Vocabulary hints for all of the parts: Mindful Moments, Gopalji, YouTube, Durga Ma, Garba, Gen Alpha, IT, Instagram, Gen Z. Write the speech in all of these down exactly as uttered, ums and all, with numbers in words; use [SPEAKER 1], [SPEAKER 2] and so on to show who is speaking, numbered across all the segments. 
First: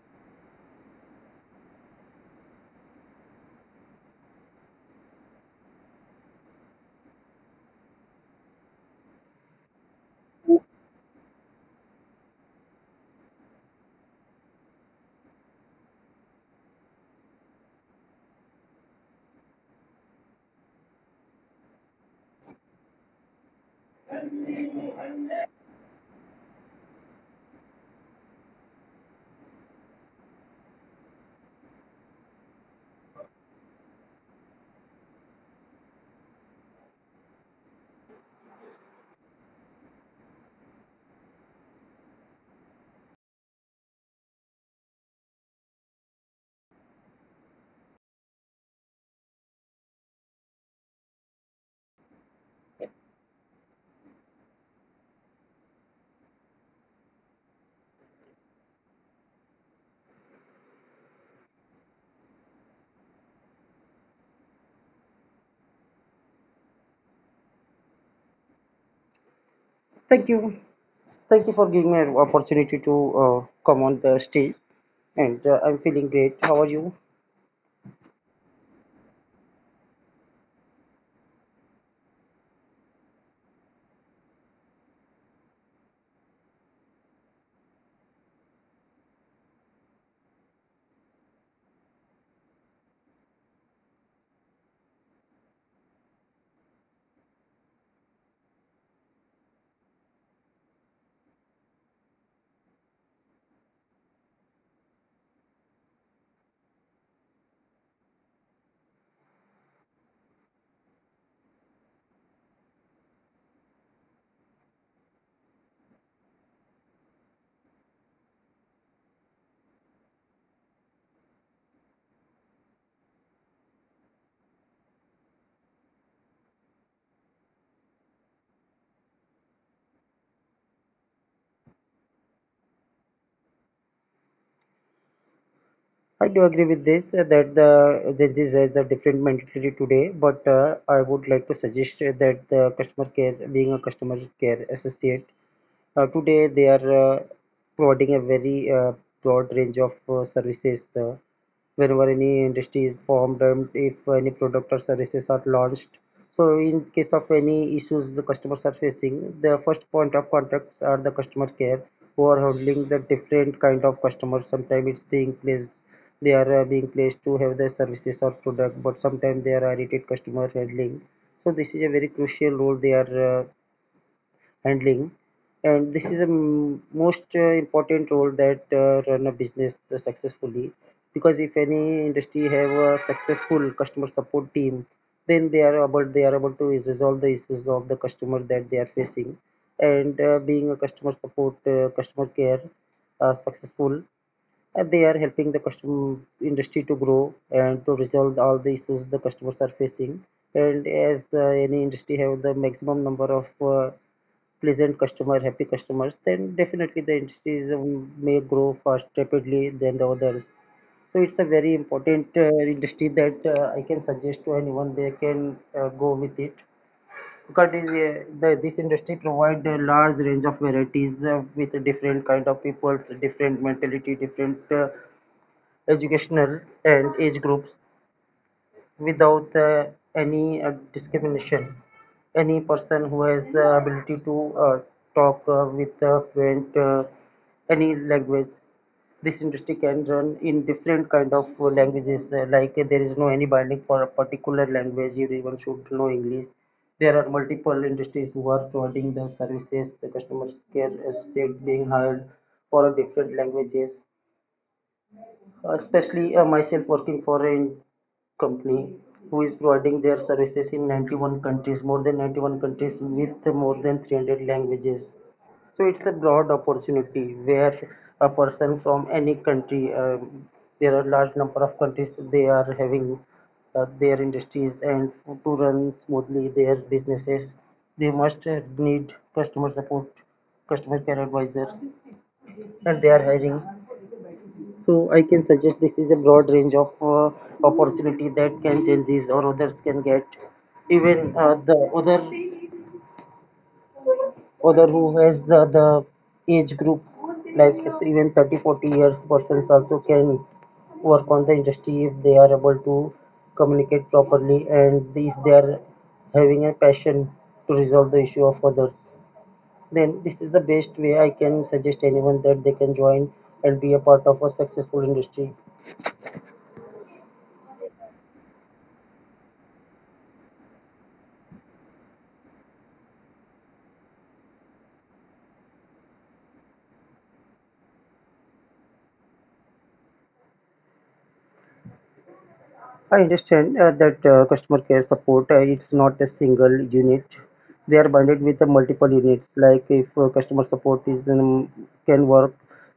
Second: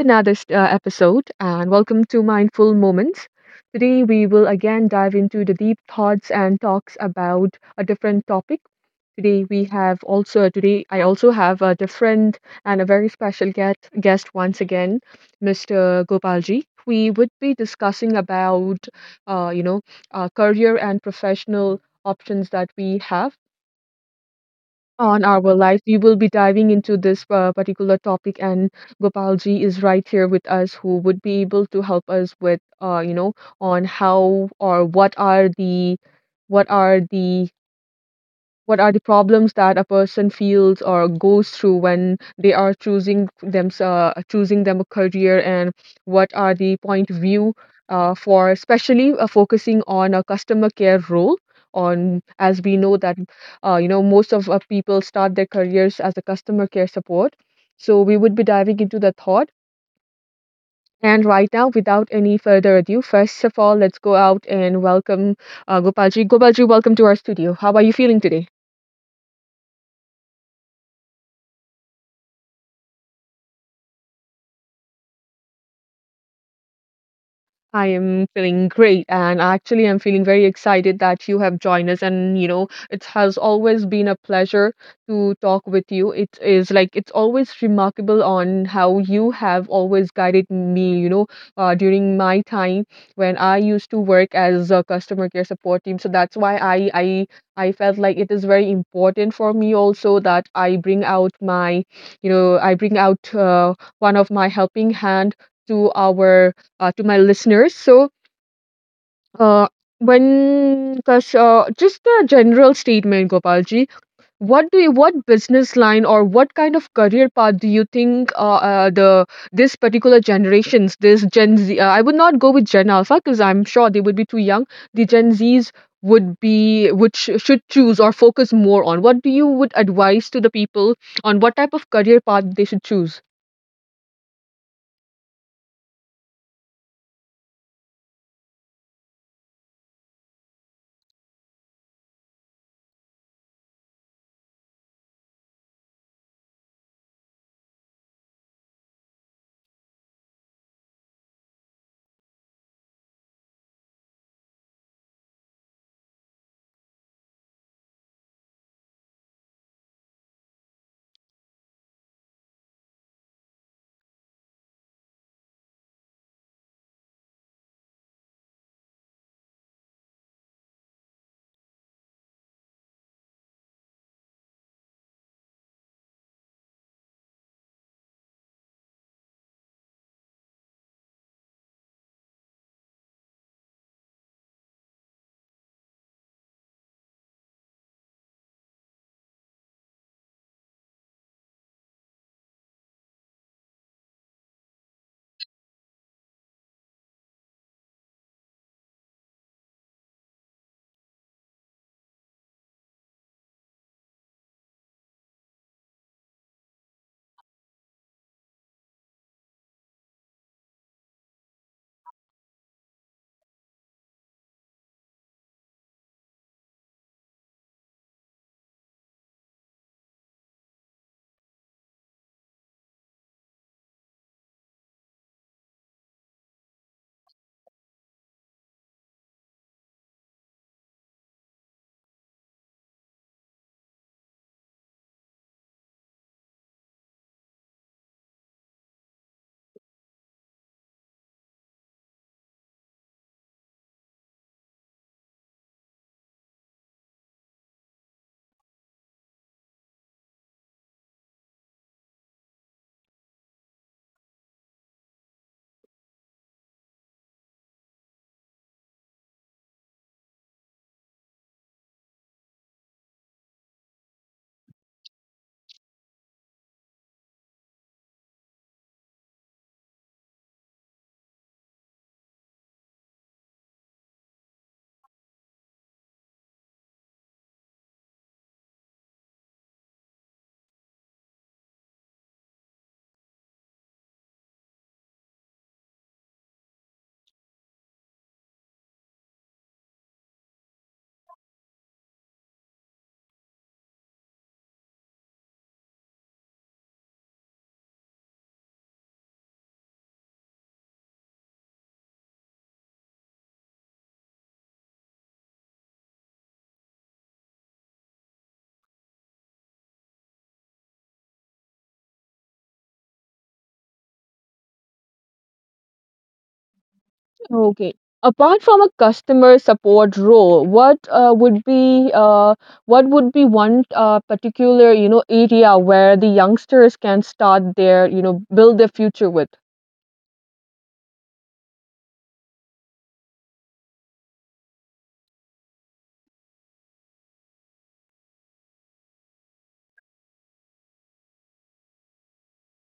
[SPEAKER 1] another s- uh, episode and welcome to Mindful Moments. Today we will again dive into the deep thoughts and talks about a different topic. Today we have also today I also have a different and a very special guest guest once again, mister Gopalji. We would be discussing about uh, you know uh, career and professional options that we have on our life. We will be diving into this uh, particular topic, and Gopalji is right here with us, who would be able to help us with, uh, you know, on how or what are the what are the what are the problems that a person feels or goes through when they are choosing them uh, choosing them a career, and what are the point of view uh, for, especially uh, focusing on a customer care role, on, as we know that uh, you know most of uh, people start their careers as a customer care support. So we would be diving into the thought, and right now, without any further ado, first of all, let's go out and welcome uh, gopalji gopalji welcome to our studio. How are you feeling today?
[SPEAKER 2] Thank you. Thank you for giving me an opportunity to uh, come on the stage, and uh, I'm feeling great. How are you?
[SPEAKER 1] I am feeling great, and actually, I'm feeling very excited that you have joined us. And you know, it has always been a pleasure to talk with you. It is like it's always remarkable on how you have always guided me. You know, uh, during my time when I used to work as a customer care support team, so that's why I I I felt like it is very important for me also that I bring out my, you know, I bring out uh, one of my helping hand to our uh, to my listeners. So, uh, when because uh, just a general statement, Gopalji, what do you, what business line or what kind of career path do you think uh, uh, the this particular generations, this Gen Z, uh, I would not go with Gen Alpha because I'm sure they would be too young. The Gen Zs would be would sh- should choose or focus more on. What do you would advise to the people on what type of career path they should choose?
[SPEAKER 2] I do agree with this uh, that the Gen Z has a different mentality today, but uh, I would like to suggest uh, that the customer care, being a customer care associate, Uh, today, they are uh, providing a very uh, broad range of uh, services. Uh, whenever any industry is formed and if any product or services are launched. So, in case of any issues the customers are facing, the first point of contacts are the customer care who are handling the different kind of customers. Sometimes it's being placed, they are uh, being placed to have their services or product, but sometimes they are irritated customer handling. So, this is a very crucial role they are uh, handling, and this is a m- most uh, important role that uh, run a business successfully, because if any industry have a successful customer support team, then they are able they are able to resolve the issues of the customer that they are facing, and uh, being a customer support uh, customer care uh, successful, uh, they are helping the customer industry to grow and to resolve all the issues the customers are facing. And as uh, any industry have the maximum number of uh, pleasant customer, happy customers, then definitely the industries um, may grow fast rapidly than the others. So it's a very important uh, industry that uh, I can suggest to anyone they can uh, go with it, because it is, uh, the, this industry provides a large range of varieties uh, with different kind of people, different mentality, different uh, educational and age groups without uh, any uh, discrimination. Any person who has the ability to uh, talk uh, with uh, fluent uh, any language, this industry can run in different kind of uh, languages. Uh, like, uh, there is no any binding for a particular language. Everyone should know English. There are multiple industries who are providing the services. The customer care is said being hired for different languages. Uh, Especially, uh, myself working for an company who is providing their services in ninety-one countries, more than ninety-one countries with more than three hundred languages. So it's a broad opportunity where a person from any country, um, there are large number of countries they are having uh, their industries, and to run smoothly their businesses, they must uh, need customer support, customer care advisors, and they are hiring, so I can suggest this is a broad range of uh, opportunity that can changes or others can get. Even uh, the other other who has the, the age group, like even thirty forty years persons also can work on the industry if they are able to communicate properly, and if they are having a passion to resolve the issue of others, then this is the best way i can suggest anyone that they can join and be a part of a successful industry.
[SPEAKER 1] Okay. Apart from a customer support role, what uh, would be uh, what would be one uh, particular, you know, area where the youngsters can start their, you know, build their future with?
[SPEAKER 2] I understand uh, that uh, customer care support, uh, it's not a single unit. They are bundled with the multiple units. Like, if uh, customer support is um, can work,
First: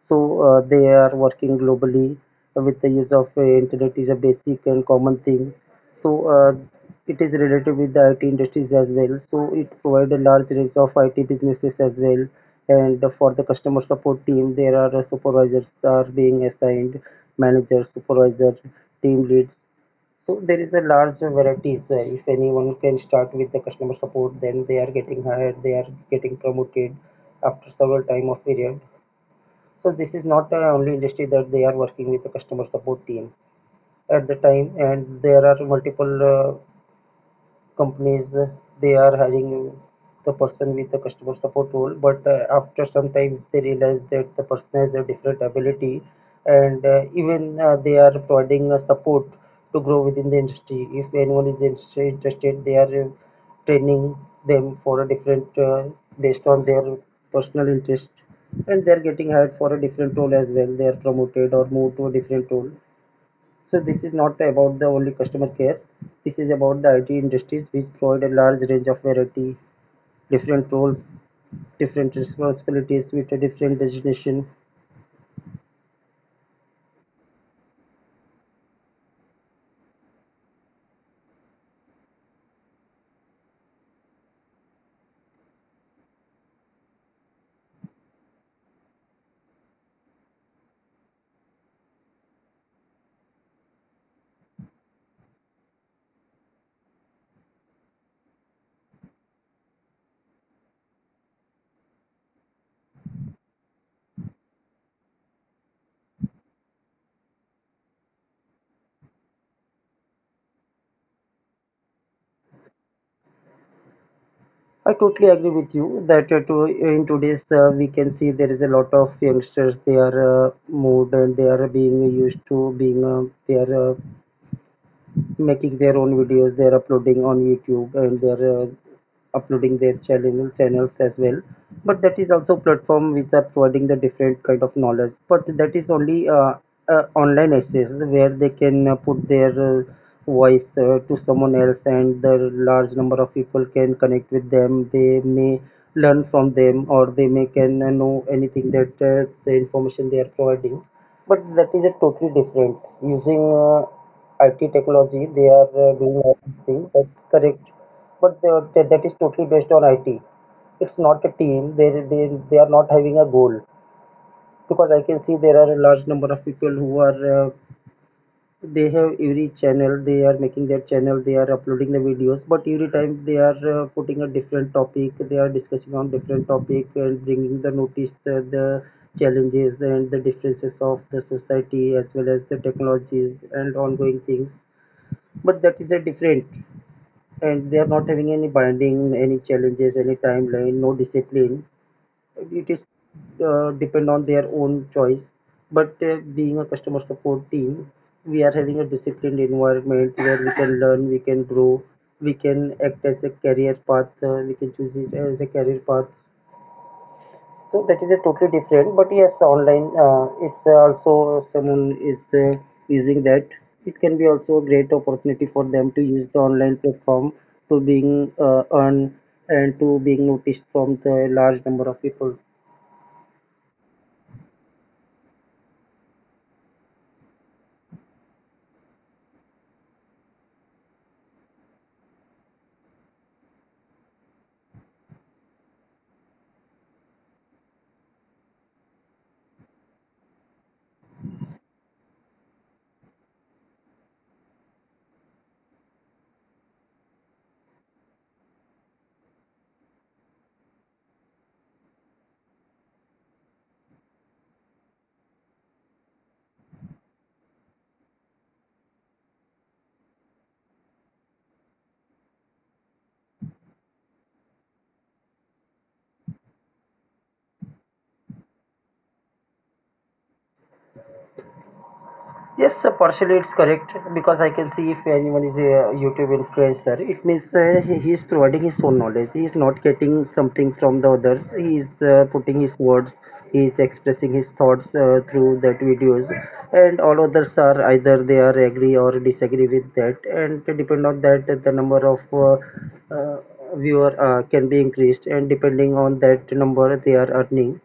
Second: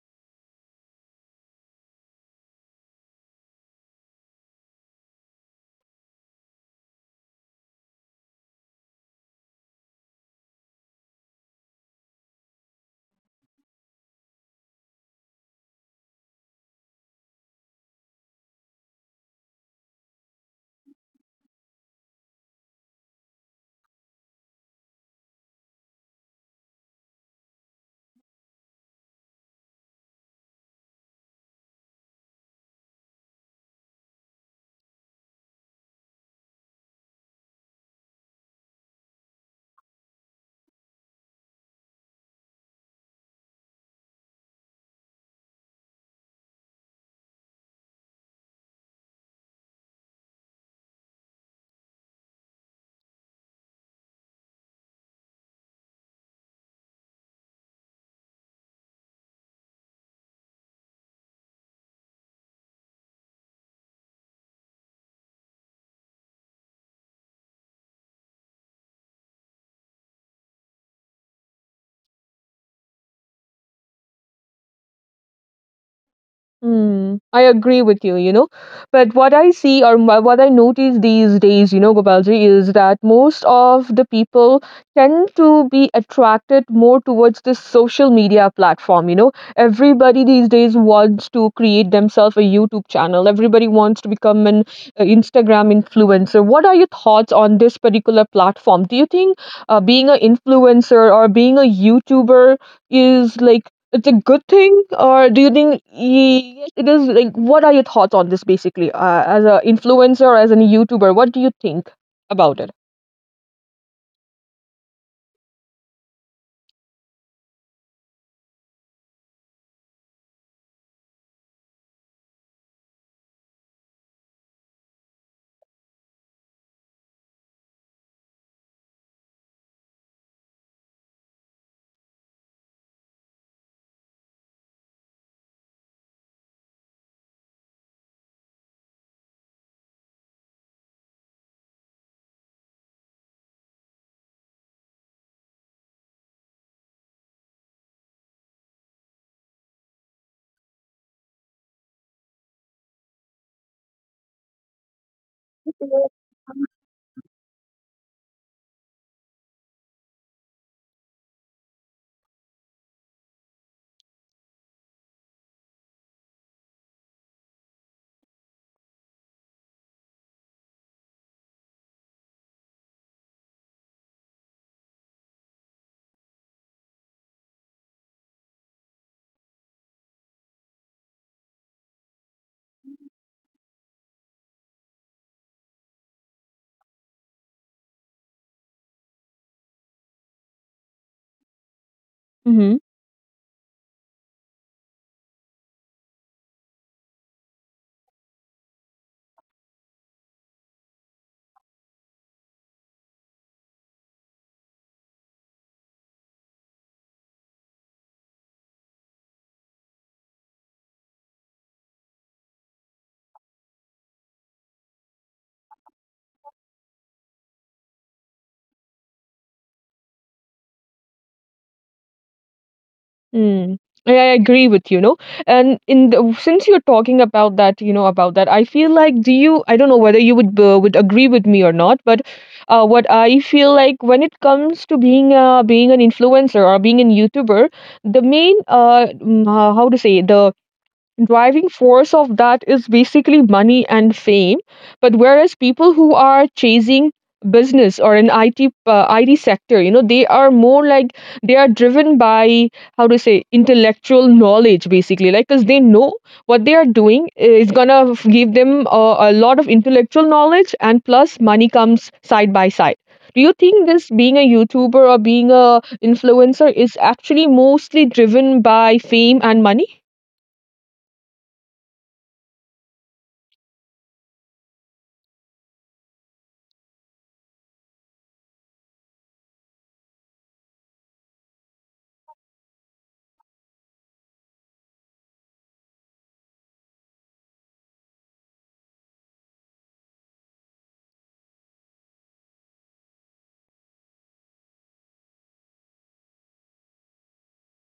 [SPEAKER 2] so uh, they are working globally with the use of uh, internet is a basic and common thing. So uh, it is related with the I T industries as well. So it provides a large range of I T businesses as well. And for the customer support team, there are uh, supervisors are being assigned, managers, supervisor, team leads, so there is a large varieties. uh, If anyone can start with the customer support, then they are getting hired, they are getting promoted after several time of period. So this is not the only industry that they are working with the customer support team at the time, and there are multiple uh, companies, uh, they are hiring the person with the customer support role, but uh, after some time they realize that the person has a different ability, and uh, even uh, they are providing uh, support to grow within the industry. If anyone is interest- interested, they are uh, training them for a different uh, based on their personal interest, and they are getting hired for a different role as well, they are promoted or moved to a different role. So this is not about the only customer care. This is about the I T industries which provide a large range of variety, different roles, different responsibilities with a different designation.
[SPEAKER 1] Hmm, I agree with you, you know. But what I see or wha- what I notice these days, you know, Gopalji, is that most of the people tend to be attracted more towards this social media platform, you know. Everybody these days wants to create themselves a YouTube channel. Everybody wants to become an uh, Instagram influencer. What are your thoughts on this particular platform? Do you think uh, being an influencer or being a YouTuber is like it's a good thing, or do you think y- yes, it is? Like, what are your thoughts on this, basically, uh, as an influencer, or as a YouTuber? What do you think about it?
[SPEAKER 2] I totally agree with you that uh, to, uh, in today's, uh, we can see there is a lot of youngsters they are uh, moved and they are being used to being uh, they are uh, making their own videos, they're uploading on youtube, and they're uh, uploading their channel channels as well, but that is also platform which are providing the different kind of knowledge. But that is only uh, uh, online access where they can uh, put their uh, voice uh, to someone else, and the large number of people can connect with them. They may learn from them, or they may can uh, know anything that uh, the information they are providing. But that is a totally different using uh, I T technology, they are uh, doing all these things. That's correct, but they are, that that is totally based on I T. It's not a team. They they they are not having a goal, because I can see there are a large number of people who are uh, they have every channel. They are making their channel. They are uploading the videos, but every time they are uh, putting a different topic. They are discussing on different topic and bringing the notice uh, the challenges and the differences of the society as well as the technologies and ongoing things, but that is a different, and they are not having any binding, any challenges, any timeline, no discipline. It
[SPEAKER 1] Mm-hmm.
[SPEAKER 2] is uh, depend on their own choice, but uh, being a customer support team, we are having a disciplined environment where we can learn, we can grow, we can act as a career path, uh, we can choose it as a career path, so that is a totally different. But yes, online, uh, it's also someone is uh, using that. It can be also a great opportunity for them to use the online platform to being uh, earned and to being noticed from the large number of people.
[SPEAKER 1] Mm. Yeah, I agree with you, know. And in the, since you're talking about that, you know, about that, I feel like do you? I don't know whether you would uh, would agree with me or not, but uh, what I feel like when it comes to being uh, being an influencer or being a YouTuber, the main uh, mm, uh how to say, the driving force of that is basically money and fame, but whereas people who are chasing business or an I T uh, I T sector, you know, they are more like they are driven by, how to say, intellectual knowledge, basically, like cuz they know what they are doing is going to give them a, a lot of intellectual knowledge, and plus money comes side by side. Do you think this being a YouTuber or being a influencer is actually mostly driven by fame and money?
[SPEAKER 2] Yes, sir, partially it's correct, because I can see if anyone is a YouTube influencer, it means uh, he, he is providing his own knowledge. He is not getting something from the others. He is uh, putting his words, he is expressing his thoughts uh, through that videos, and all others are either they are agree or disagree with that, and depend on that the number of uh, uh, viewer uh, can be increased, and depending on that number they are earning.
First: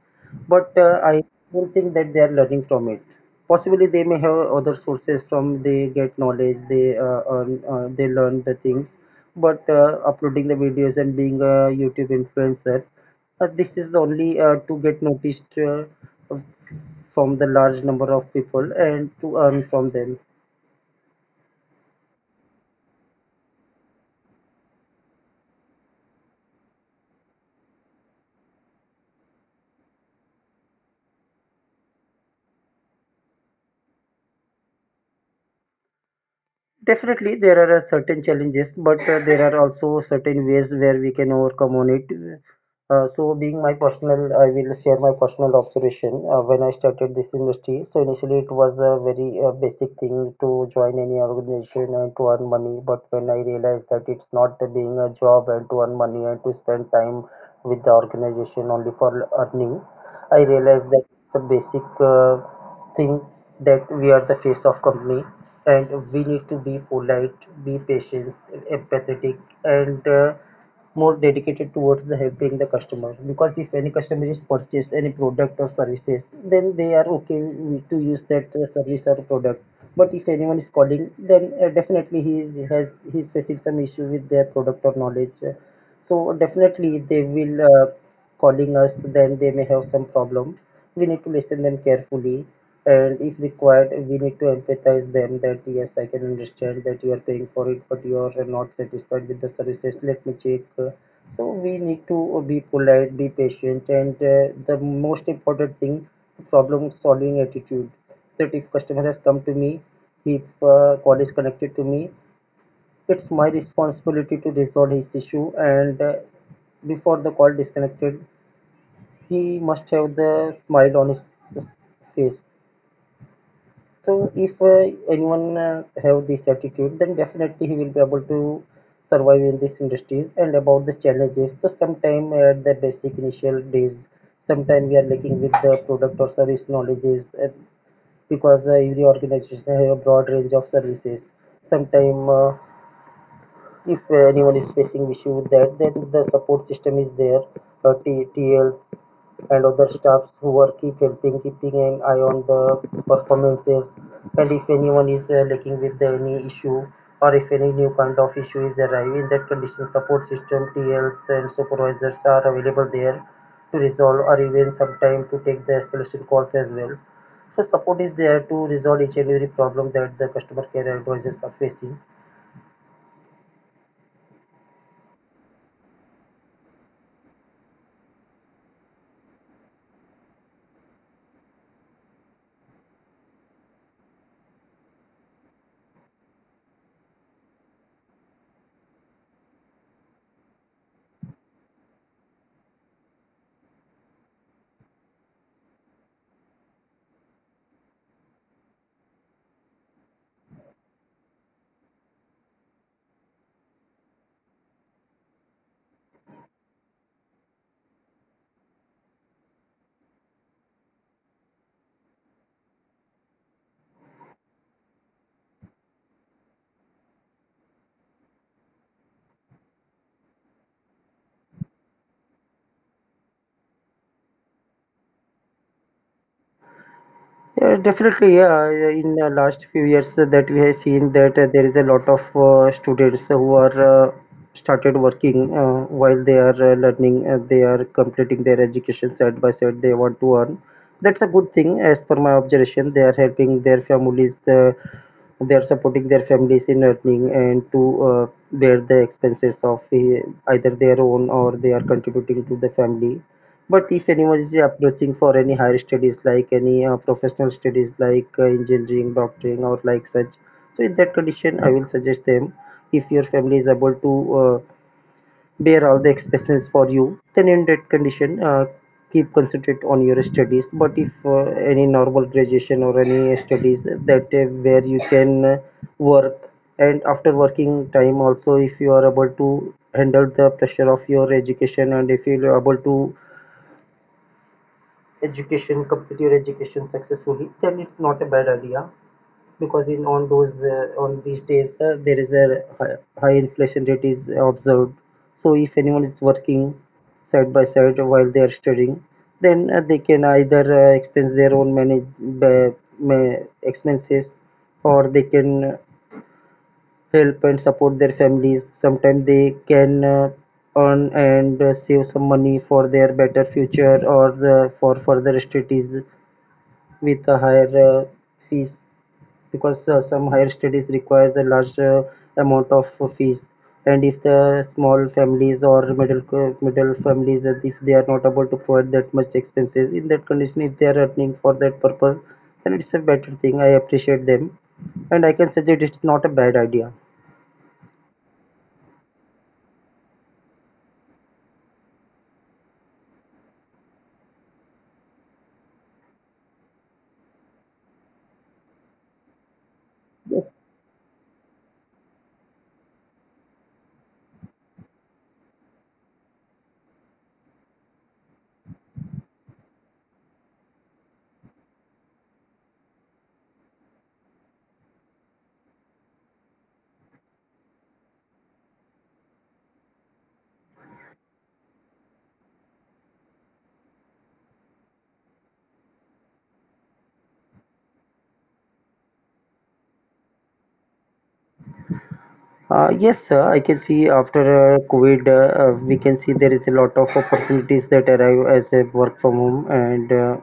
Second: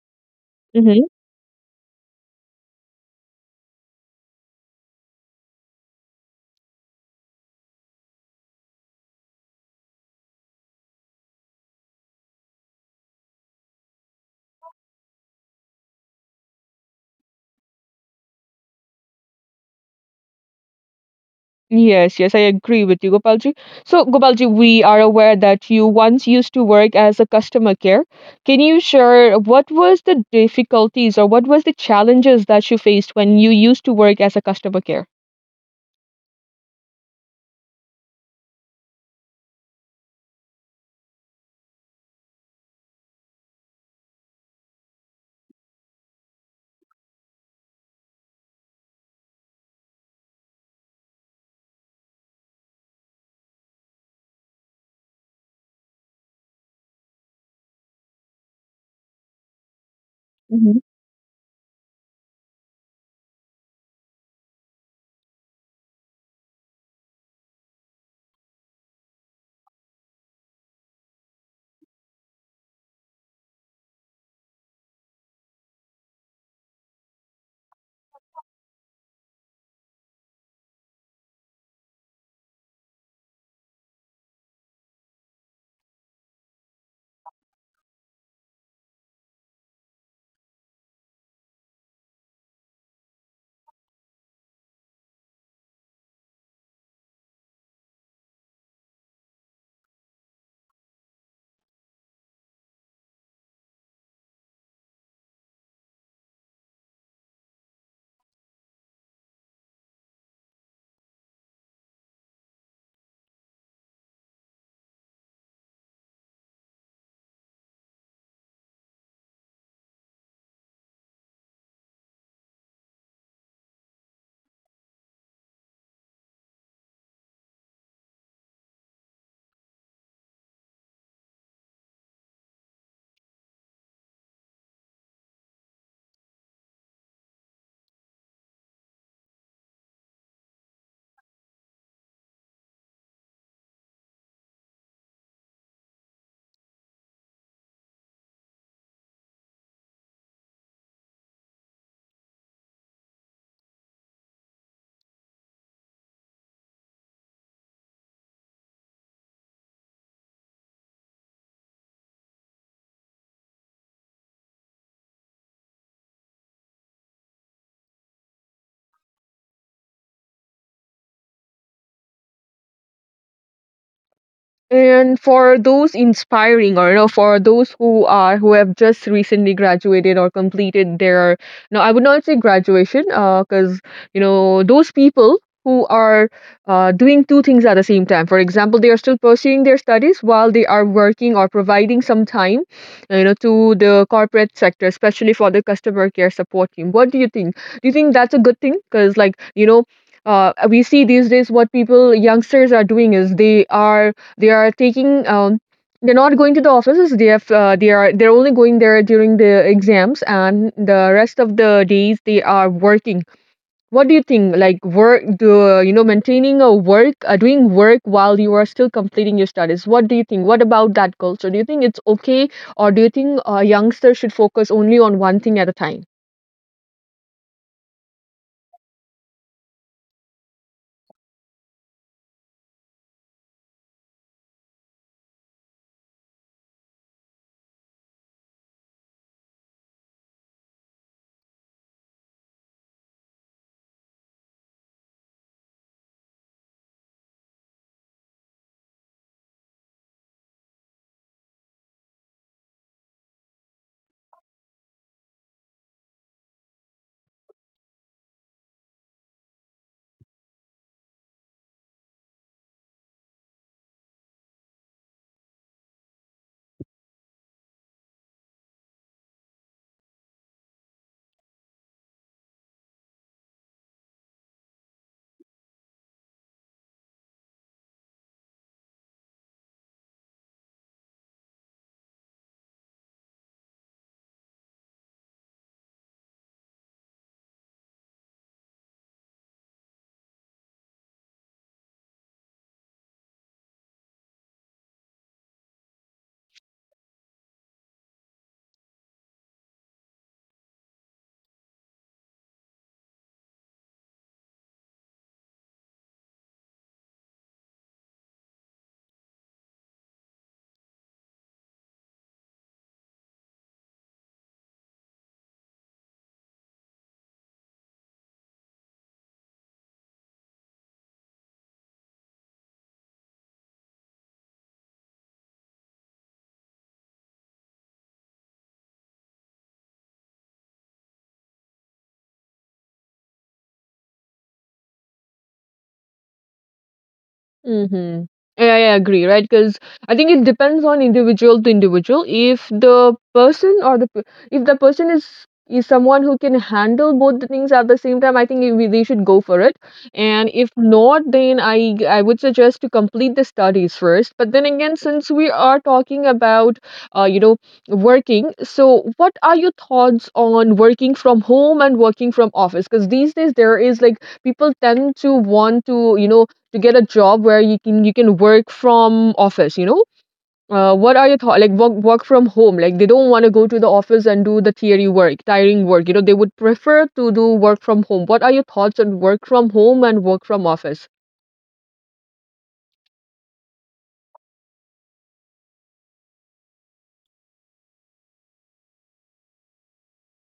[SPEAKER 2] But uh,
[SPEAKER 1] Mm-hmm.
[SPEAKER 2] I don't think that they are learning from it. Possibly they may have other sources from they get knowledge, they uh, earn, uh, they learn the things, but uh, uploading the videos and being a youtube influencer, uh, this is only uh, to get noticed uh, from the large number of people and to earn from them.
[SPEAKER 1] Yes, yes, I agree with you, Gopalji. So, Gopalji, we are aware that you once used to work as a customer care. Can you share what was the difficulties or what was the challenges that you faced when you used to work as a customer care?
[SPEAKER 2] Definitely, there are uh, certain challenges, but uh, there are also certain ways where we can overcome on it. Uh, so, being my personal, I will share my personal observation. Uh, when I started this industry, so initially it was a very uh, basic thing to join any organization and to earn money. But when I realized that it's not being a job and to earn money and to spend time with the organization only for earning, I realized that it's a basic uh, think that we are the face of company, and we need to be polite, be patient, empathetic, and uh, more dedicated towards the helping the customer. Because if any customer is purchased any product or services, then they are okay with- to use that uh, service or product. But if anyone is calling, then uh, definitely he is, has he's facing some issue with their product or knowledge. So definitely they will, Uh, calling us, then they may have some problem. We need to listen them carefully, and if required, we need to empathize them that yes, I can understand that you are paying for it, but you are not satisfied with the services. Let me check. Uh, So we need to be polite, be patient, and uh, the most important thing, problem solving attitude. That if customer has come to me, if uh, call is connected to me, it's my responsibility to resolve his issue, and. Uh, before the call disconnected, he must have the smile on his face. So if uh, anyone uh, have this attitude, then definitely he will be able to survive in these industries. And about the challenges, so sometime at the basic initial days, sometime we are lacking with the product or service knowledges uh, because uh, every organization have a broad range of services. Sometime uh, If uh, anyone is facing issue with that, then the support system is there. Uh, T- TL, and other staffs who were keep helping, keeping an eye on the performances. And if anyone is uh, lacking with any issue or if any new kind of issue is arriving, in that condition support system, T Ls and supervisors are available there to resolve or even sometime to take the escalation calls as well. So support is there to resolve each and every problem that the customer care advisors are facing.
[SPEAKER 1] And for those inspiring, or you know, for those who are who have just recently graduated or completed their, no, I would not say graduation, uh, because you know those people who are uh, doing two things at the same time. For example, they are still pursuing their studies while they are working or providing some time, uh, you know, to the corporate sector, especially for the customer care support team. What do you think? Do you think that's a good thing? Because like you know. Uh, we see these days what people youngsters are doing is they are they are taking um, they're not going to the offices. They have uh, they are they're only going there during the exams, and the rest of the days they are working. What do you think? Like work, do you know, maintaining a work, uh, doing work while you are still completing your studies? What do you think? What about that culture? Do you think it's okay, or do you think a youngster should focus only on one thing at a time?
[SPEAKER 2] Yeah, definitely. Yeah. Uh, in the last few years uh, that we have seen that uh, there is a lot of uh, students who are uh, started working uh, while they are uh, learning. Uh, they are completing their education side by side. They want to earn. That's a good thing, as per my observation. They are helping their families. Uh, they are supporting their families in earning and to uh, bear the expenses of uh, either their own, or they are contributing to the family. But if anyone is approaching for any higher studies, like any uh, professional studies, like uh, engineering, doctoring, or like such, so in that condition, I will suggest them, if your family is able to uh, bear all the expenses for you, then in that condition, uh, keep concentrate on your studies. But if uh, any normal graduation or any studies that uh, where you can uh, work, and after working time also, if you are able to handle the pressure of your education and if you are able to education, complete your education successfully, then it's not a bad idea, because in on those uh, on these days uh, there is a high, high inflation rate is observed. So if anyone is working side by side while they are studying, then uh, they can either uh, expense their own manage ba- ma- expenses, or they can help and support their families. Sometimes they can. Uh, earn and uh, save some money for their better future or uh, for further studies with a higher uh, fees, because uh, some higher studies requires a large uh, amount of uh, fees. And if the small families or middle cl- middle families, uh, if they are not able to provide that much expenses, in that condition, if they are earning for that purpose, then it's a better thing. I appreciate them, and I can suggest it's not a bad idea.
[SPEAKER 1] Mhm. Yeah, yeah, I agree, right? Because I think it depends on individual to individual. If the person or the p- if the person is is someone who can handle both the things at the same time, I think we, they should go for it. And
[SPEAKER 2] Yes.
[SPEAKER 1] if not, then I I would suggest to complete the studies first. But then again, since we are talking about uh you know working, so what are your thoughts on working from home and working from office? Because these days there is like people tend to want to, you know, to get a job where you can you can work from office, you know. Uh, what are your thoughts like work, work from home, like they don't want to go to the office and do the theory work, tiring work, you know, they would prefer to do work from home. What are your thoughts on work from home and work from office?
[SPEAKER 2] Uh, yes, sir. I can see after uh, COVID, uh, uh, we can see there is a lot of opportunities that arrive as a work from home. And uh,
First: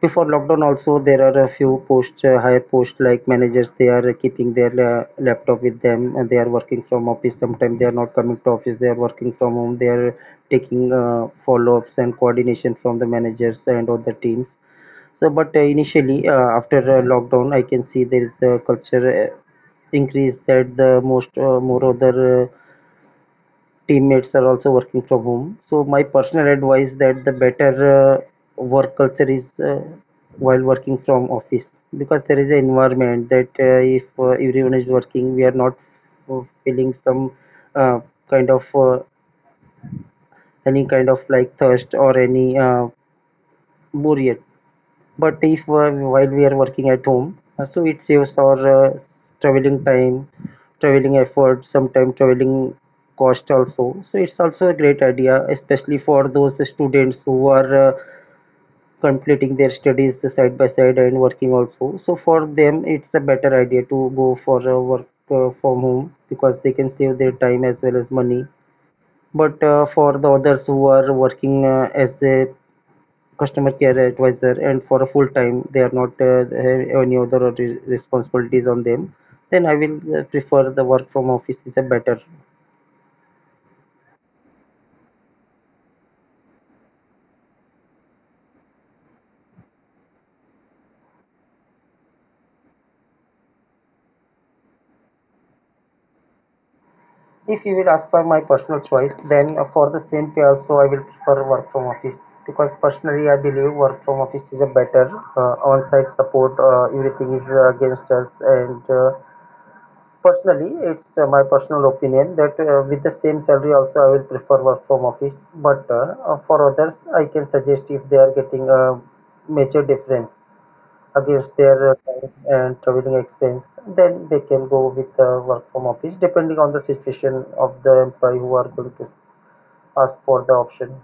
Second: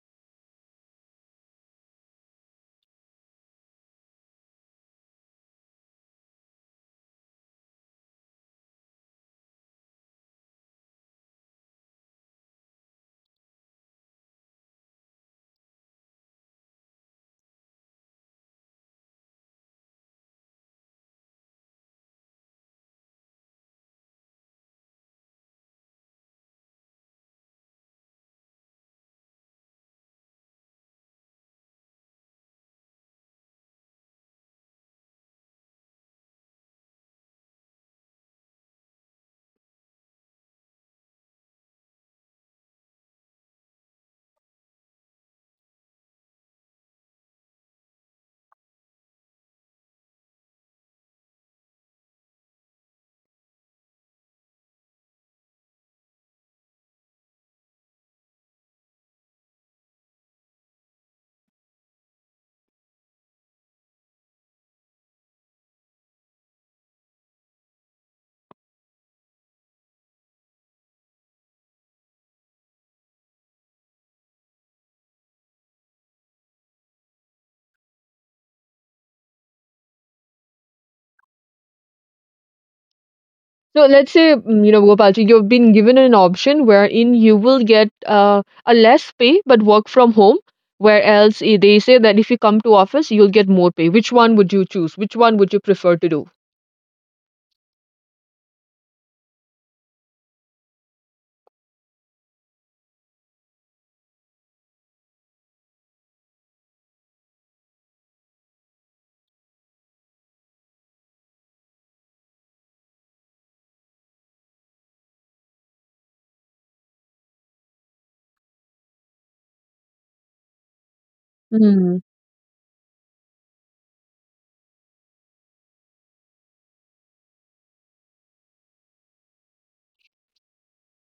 [SPEAKER 2] before lockdown also, there are a few post, uh, higher posts like managers, they are keeping their uh, laptop with them, and they are working from office. Sometimes they are not coming to office, they are working from home. They are taking uh, follow-ups and coordination from the managers and other teams. So but uh, initially uh, after uh, lockdown, I can see there is a culture uh, increase that the most uh, more other uh, teammates are also working from home. So my personal advice that the better uh, work culture is uh, while working from office, because there is an environment that uh, if uh, everyone is working, we are not uh, feeling some uh, kind of uh, any kind of like thirst or any uh, boredom. But if uh, while we are working at home, uh, so it saves our uh, traveling time, traveling effort, sometimes traveling cost also. So it's also a great idea, especially for those students who are uh, completing their studies side by side and working also. So for them, it's a better idea to go for uh, work uh, from home, because they can save their time as well as money. But uh, for the others who are working uh, as a customer care advisor and for a full time, they are not uh, have any other re- responsibilities on them, then I will uh, prefer the work from office is a better.
[SPEAKER 1] So let's say, mm, you know, Gopalji, you've been given an option wherein you will get uh, a less pay but work from home, where else eh, they say that if you come to office, you'll get more pay. Which one would you choose? Which one would you prefer to do?
[SPEAKER 2] If you will ask for my personal choice, then uh, for the same pay also, I will prefer work from office, because personally I believe work from office is a better uh, on-site support. Uh, everything is uh, against us. And uh, Personally, it's uh, my personal opinion that uh, with the same salary also, I will prefer work from office. But uh, uh, for others, I can suggest if they are getting a major difference against their uh,
[SPEAKER 1] Hmm.
[SPEAKER 2] time and traveling expense, then they can go with uh, work from office, depending on the situation of the employee who are going to ask for the option.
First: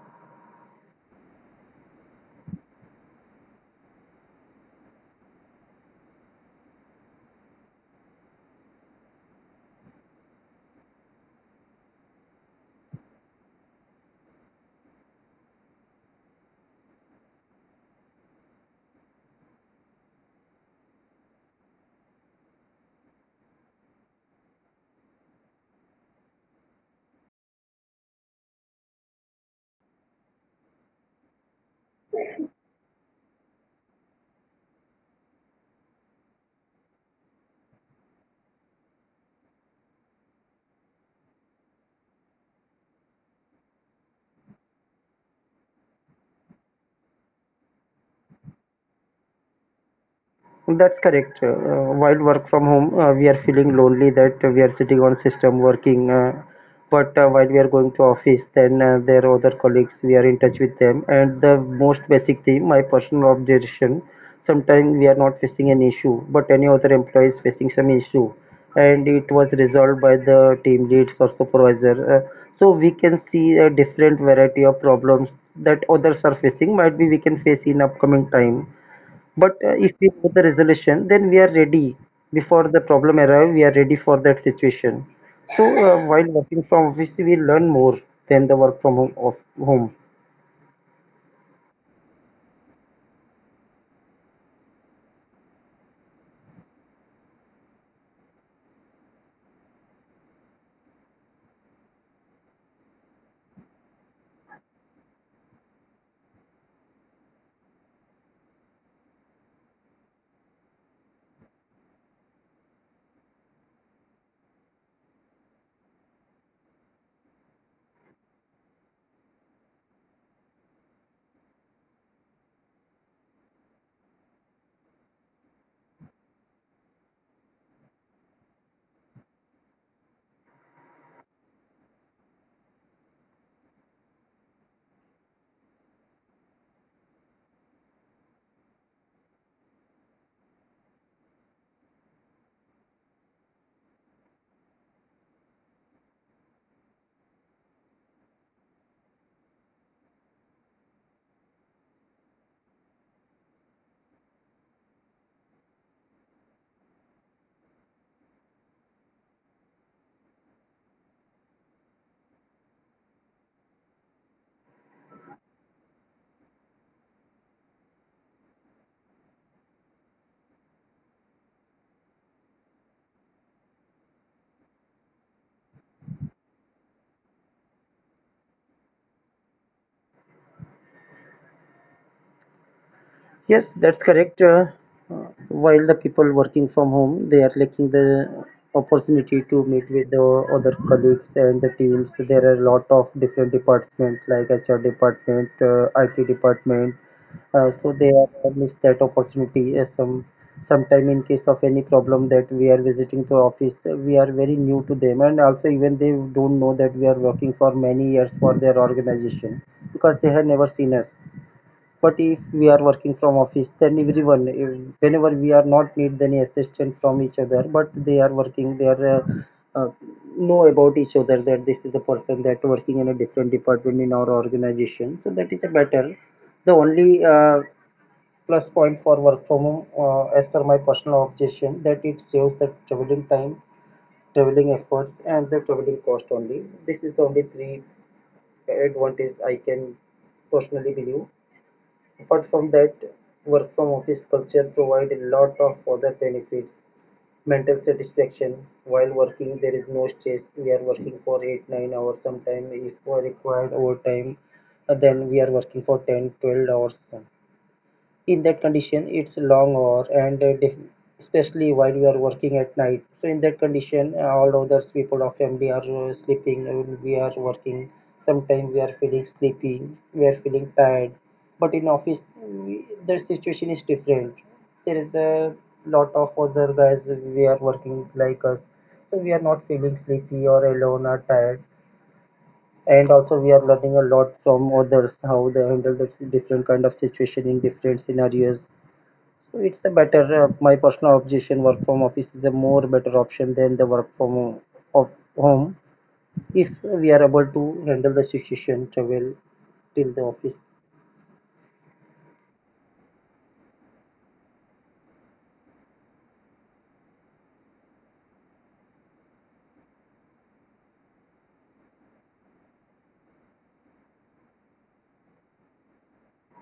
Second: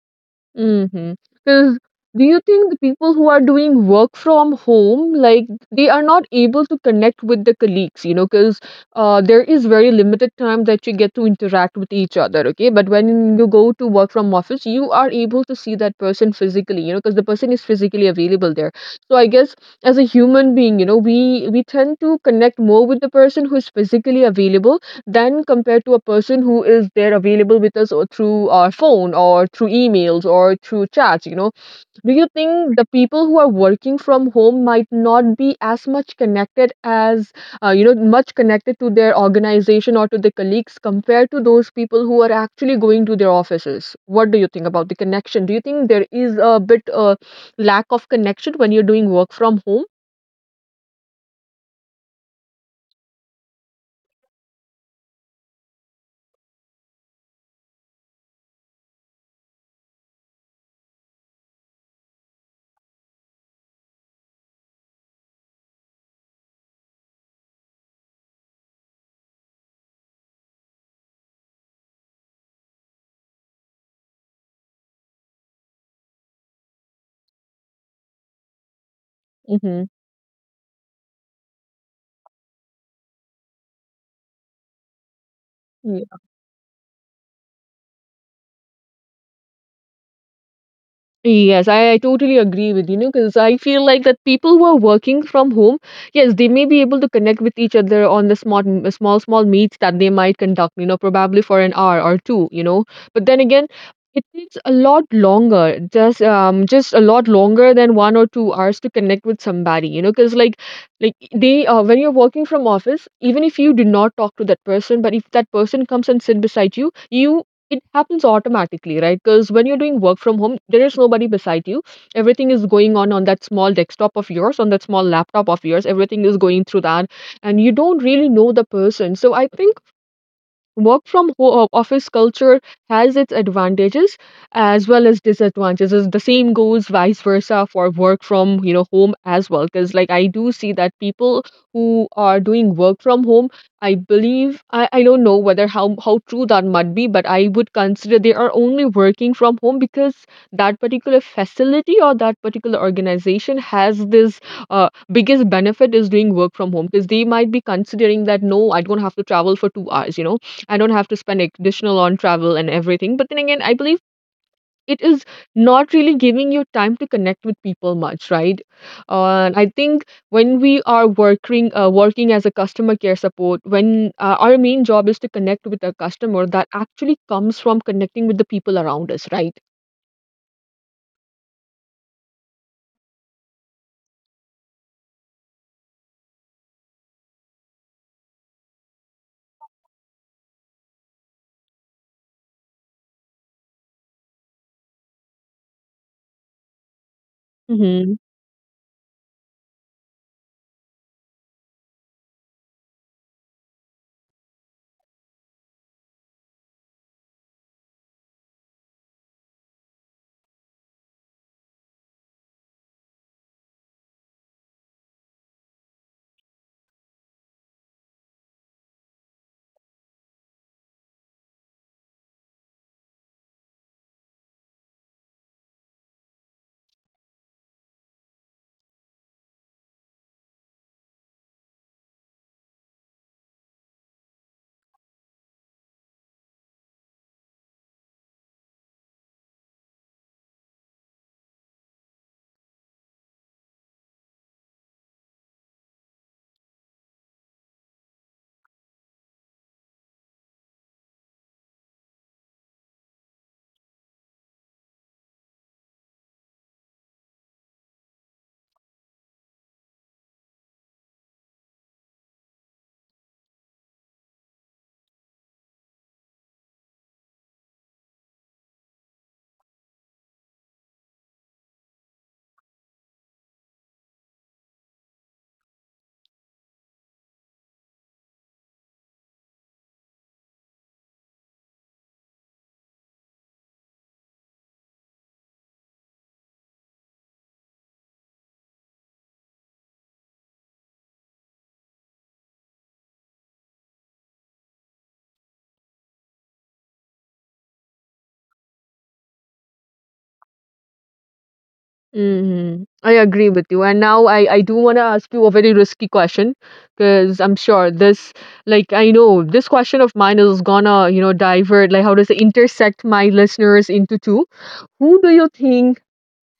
[SPEAKER 1] Mm-hmm. Cause do you think the people who are doing work from home, like, they are not able to connect with the colleagues, you know, cause uh, there is very limited time that you get to interact with each other, okay? But when you go to work from office, you are able to see that person physically, you know, cause the person is physically available there. So I guess as a human being, you know, we we tend to connect more with the person who's physically available than compared to a person who is there available with us or through our phone or through emails or through chats, you know. Do you think the people who are working from home might not be as much connected as uh, you know much connected to their organization or to their colleagues compared to those people who are actually going to their offices? What do you think about the connection? Do you think there is a bit uh, lack of connection when you're doing work from home?
[SPEAKER 2] That's correct. Uh, while work from home, uh, we are feeling lonely that we are sitting on system working. Uh, but uh, while we are going to office, then uh, there are other colleagues. We are in touch with them. And the most basic thing, my personal observation, sometimes we are not facing an issue, but any other employee is facing some issue, and it was resolved by the team leads or supervisor. Uh, so we can see a different variety of problems that others are facing. Might be we can face in upcoming time, but uh,
[SPEAKER 1] Mm-hmm.
[SPEAKER 2] if we put the resolution, then we are ready before the problem arrive. We are ready for that situation. So uh, while working from office, we learn more than the work from home. Of Home.
[SPEAKER 1] Yes, I, I totally agree with you, know, because I feel like that people who are working from home, yes, they may be able to connect with each other on the small, small, small meets that they might conduct, you know, probably for an hour or two, you know. But then again, it takes a lot longer, just um, just a lot longer than one or two hours to connect with somebody, you know, because like, like they, uh, when you're working from office, even if you do not talk to that person, but if that person comes and sit beside you, you it happens automatically, right? Because when you're doing work from home, there is nobody beside you. Everything is going on on that small desktop of yours, on that small laptop of yours. Everything is going through that, and you don't really know the person. So I think Work from ho- uh, office culture has its advantages as well as disadvantages. The same goes vice versa for work from, you know, home as well. Because like I do see that people who are doing work from home, I believe I, I don't know whether how how true that might be, but I would consider they are only working from home because that particular facility or that particular organization has this uh, biggest benefit is doing work from home because they might be considering that no, I don't have to travel for two hours, you know I don't have to spend additional on travel and everything. But then again, I believe it is not really giving you time to connect with people much, right? Uh, I think when we are working uh, working as a customer care support, when uh, our main job is to connect with a customer, that actually comes from connecting with the people around us, right?
[SPEAKER 2] Yes, that's correct. Uh, while the people working from home, they are lacking the opportunity to meet with the other colleagues and the teams. There are a lot of different departments like H R department, uh, I T department. Uh, so they are uh, miss that opportunity. Uh, some sometime in case of any problem that we are visiting to office, uh, we are very new to them, and also even they don't know that we are working for many years for their organization, because they have never seen us. But if we are working from office, then everyone, eh, whenever we are not need any assistance from each other, but they are working, they are uh, uh, know about each other that this is a person that working in a different department in our organization. So that is a better. The only uh, plus point for work from home, uh, as per my personal objection, that it saves the traveling time, traveling efforts, and the traveling cost only. This is the only three advantage I can personally believe. Apart from that, work from office culture provides a lot of other benefits. Mental satisfaction while working, there is no stress. We are working for eight, nine hours sometimes. If we are required overtime, uh, then we are working for ten twelve hours. In that condition, it's long hour, and uh, especially while we are working at night. So in that condition, uh, all others people of family are uh, sleeping and we are working. Sometimes we are feeling sleepy, we are feeling tired. But in office, we, the situation is different. There is a lot of other guys, we are working like us. So we are not feeling sleepy or alone or tired. And also we are learning a lot from others how they handle the different kind of situation in different scenarios. So it's a better, uh, my personal objection, work from office is a more better option than the work from ho- of home, if we are able to handle the situation travel till the office.
[SPEAKER 1] Mhm. I agree with you. And now I, I do want to ask you a very risky question because I'm sure this, like, I know this question of mine is gonna, you know, divert, like, how does it intersect my listeners into two? Who do you think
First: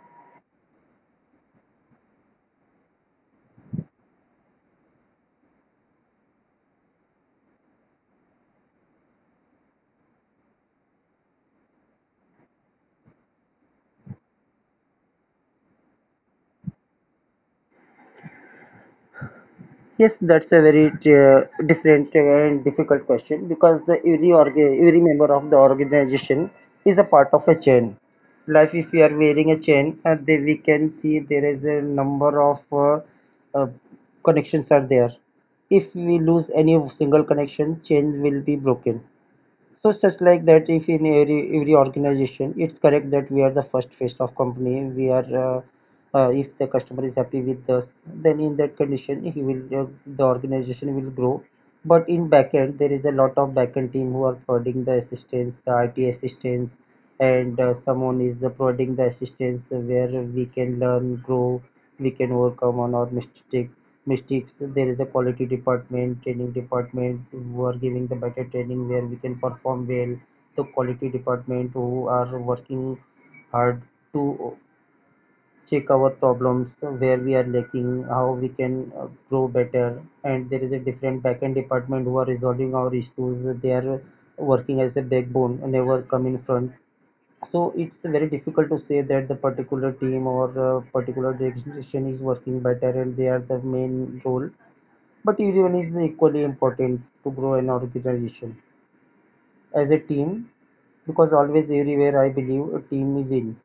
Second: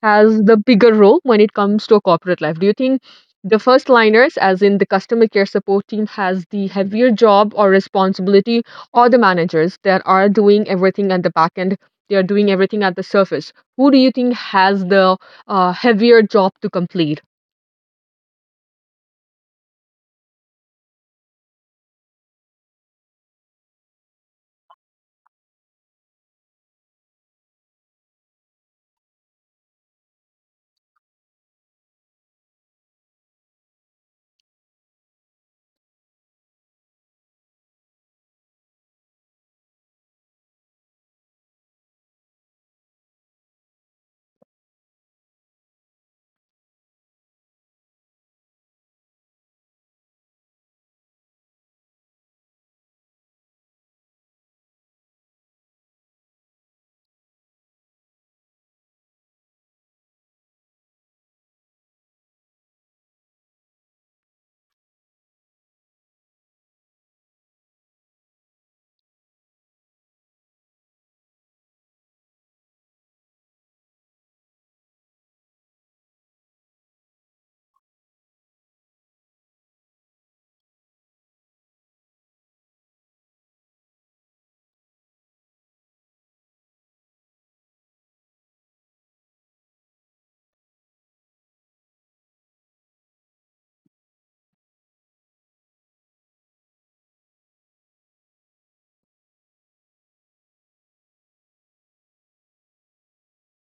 [SPEAKER 1] has the bigger role when it comes to a corporate life? Do you think the first liners, as in the customer care support team, has the heavier job or responsibility, or the managers that are doing everything at the back end? They are doing everything at the surface. Who do you think has the uh, heavier job to complete?
[SPEAKER 2] Yes, that's a very uh, different and difficult question, because the every orga, every member of the organization is a part of a chain. Like if we are wearing a chain, and then we can see there is a number of uh, uh, connections are there. If we lose any single connection, chain will be broken. So just like that, if in every every organization, it's correct that we are the first face of company. We are, uh, uh, if the customer is happy with us, then in that condition, he will uh, the organization will grow. But in backend, there is a lot of backend team who are providing the assistance, the I T assistance, and uh, someone is uh, providing the assistance where we can learn, grow, we can overcome on our mistakes mistakes There is a quality department, training department who are giving the better training where we can perform well. The quality department who are working hard to check our problems, where we are lacking, how we can uh, grow better. And there is a different backend department who are resolving our issues. They are working as a backbone and never come in front. So it's very difficult to say that the particular team or uh, particular direction is working better and they are the main role. But everyone is equally important to grow an organization as a team, because always everywhere I believe a team is in.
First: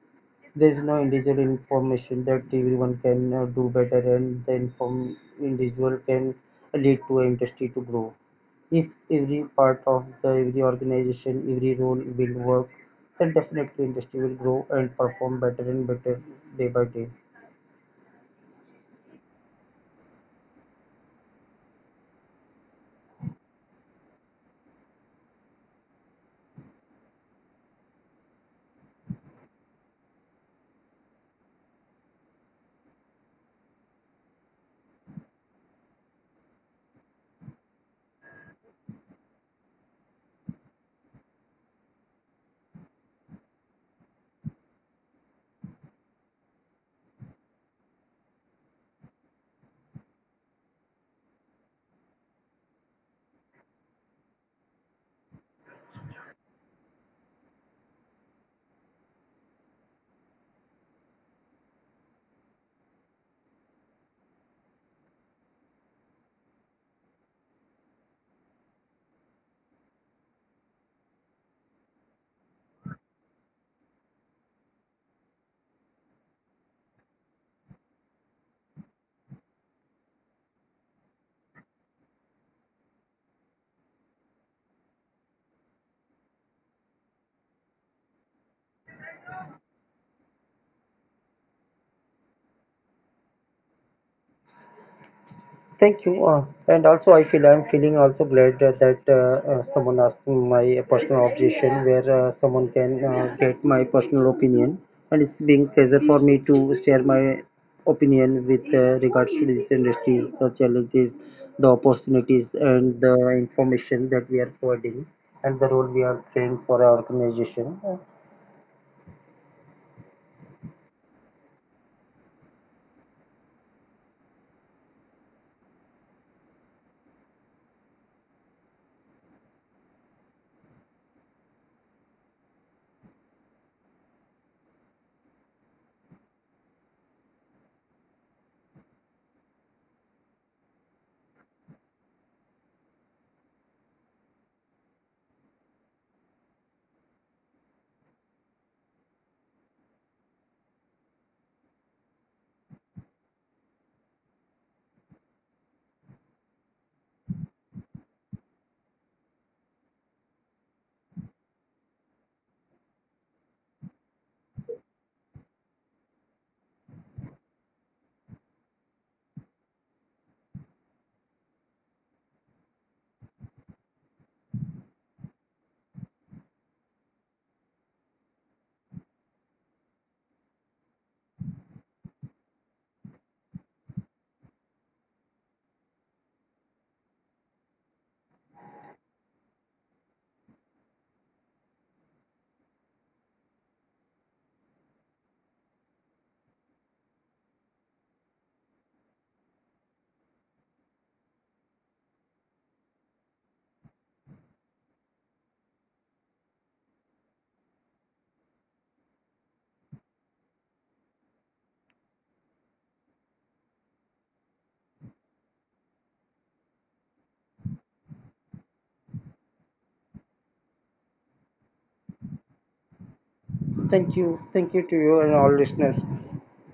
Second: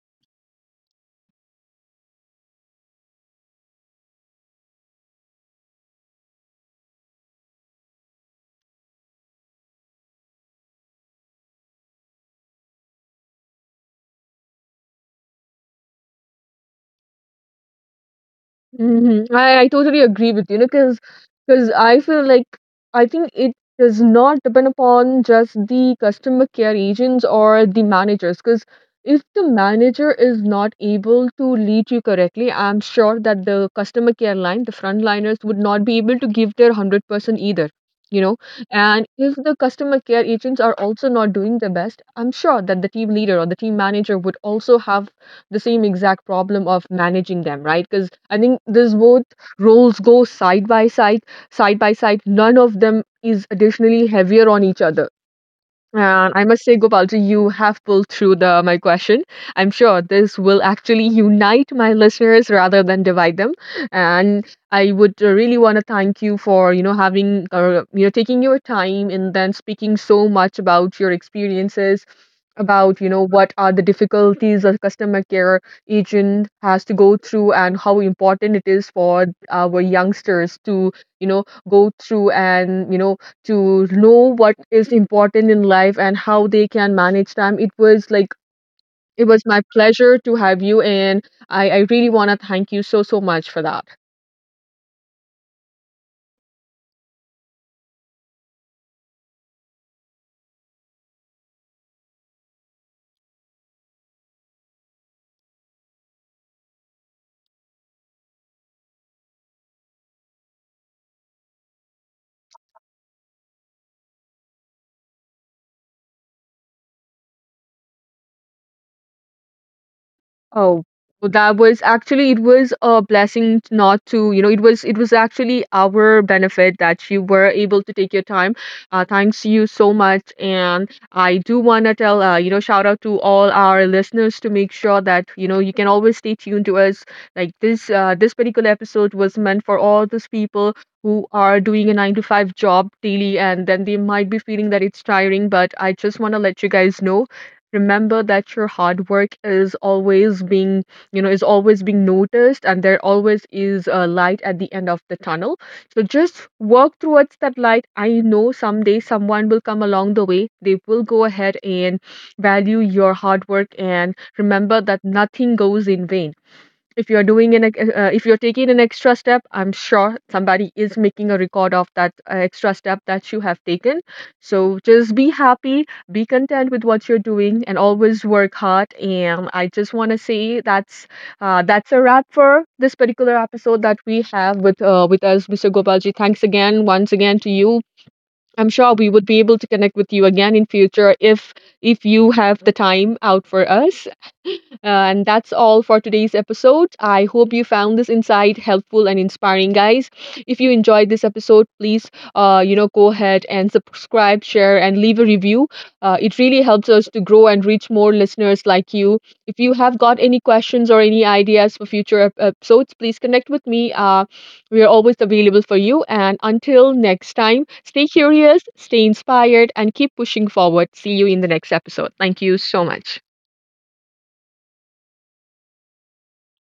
[SPEAKER 2] There is no individual information that everyone can uh, do better, and the inform individual can lead to an industry to grow. If every part of the every organization, every role will work, then definitely industry will grow and perform better and better day by day.
[SPEAKER 1] Mhm. I, I totally agree with you because because I feel like I think it does not depend upon just the customer care agents or the managers because if the manager is not able to lead you correctly, I'm sure that the customer care line, the frontliners would not be able to give their one hundred percent either, you know. And if the customer care agents are also not doing their best, I'm sure that the team leader or the team manager would also have the same exact problem of managing them, right? Because I think this both roles go side by side, side by side none of them is additionally heavier on each other. And I must say, Gopalji, you have pulled through the my question. I'm sure this will actually unite my listeners rather than divide them. And I would uh, really want to thank you for you know having uh, you know taking your time and then speaking so much about your experiences, about you know what are the difficulties a customer care agent has to go through and how important it is for our youngsters to you know go through and you know to know what is important in life and how they can manage time. It was like it was my pleasure to have you, and I, I really want to thank you so so much for that.
[SPEAKER 2] Thank you. Uh, and also, I feel I'm feeling also glad uh, that uh, uh, someone asked me my personal objection, where uh, someone can uh, get my personal opinion, and it's being pleasure for me to share my opinion with uh, regards to these industries, the challenges, the opportunities, and the information that we are providing, and the role we are playing for our organization.
[SPEAKER 1] Oh, well, that was actually it was a blessing t- not to, you know, it was it was actually our benefit that you were able to take your time. Uh, thanks you so much, and I do want to tell, uh, you know, shout out to all our listeners to make sure that you know you can always stay tuned to us. Like this, uh, this particular episode was meant for all those people who are doing a nine to five job daily, and then they might be feeling that it's tiring. But I just want to let you guys know, remember that your hard work is always being, you know is always being noticed, and there always is a light at the end of the tunnel. So just work towards that light. I know someday someone will come along the way. They will go ahead and value your hard work, and remember that nothing goes in vain. If you're doing an ex- uh, uh, if you're taking an extra step, I'm sure somebody is making a record of that uh, extra step that you have taken. So just be happy, be content with what you're doing, and always work hard. And I just want to say that's uh, that's a wrap for this particular episode that we have with uh, with us, Mr. Gopalji. Thanks again once again to you. I'm sure we would be able to connect with you again in future if if you have the time out for us. Uh, and that's all for today's episode. I hope you found this insight helpful and inspiring, guys. If you enjoyed this episode, please, uh, you know, go ahead and subscribe, share, and leave a review. Uh, It really helps us to grow and reach more listeners like you. If you have got any questions or any ideas for future ep- episodes, please connect with me. Uh, we are always available for you. And until next time, stay curious, stay inspired, and keep pushing forward. See you in the next episode. Thank you so much.
[SPEAKER 2] Thank you, thank you to you and all listeners.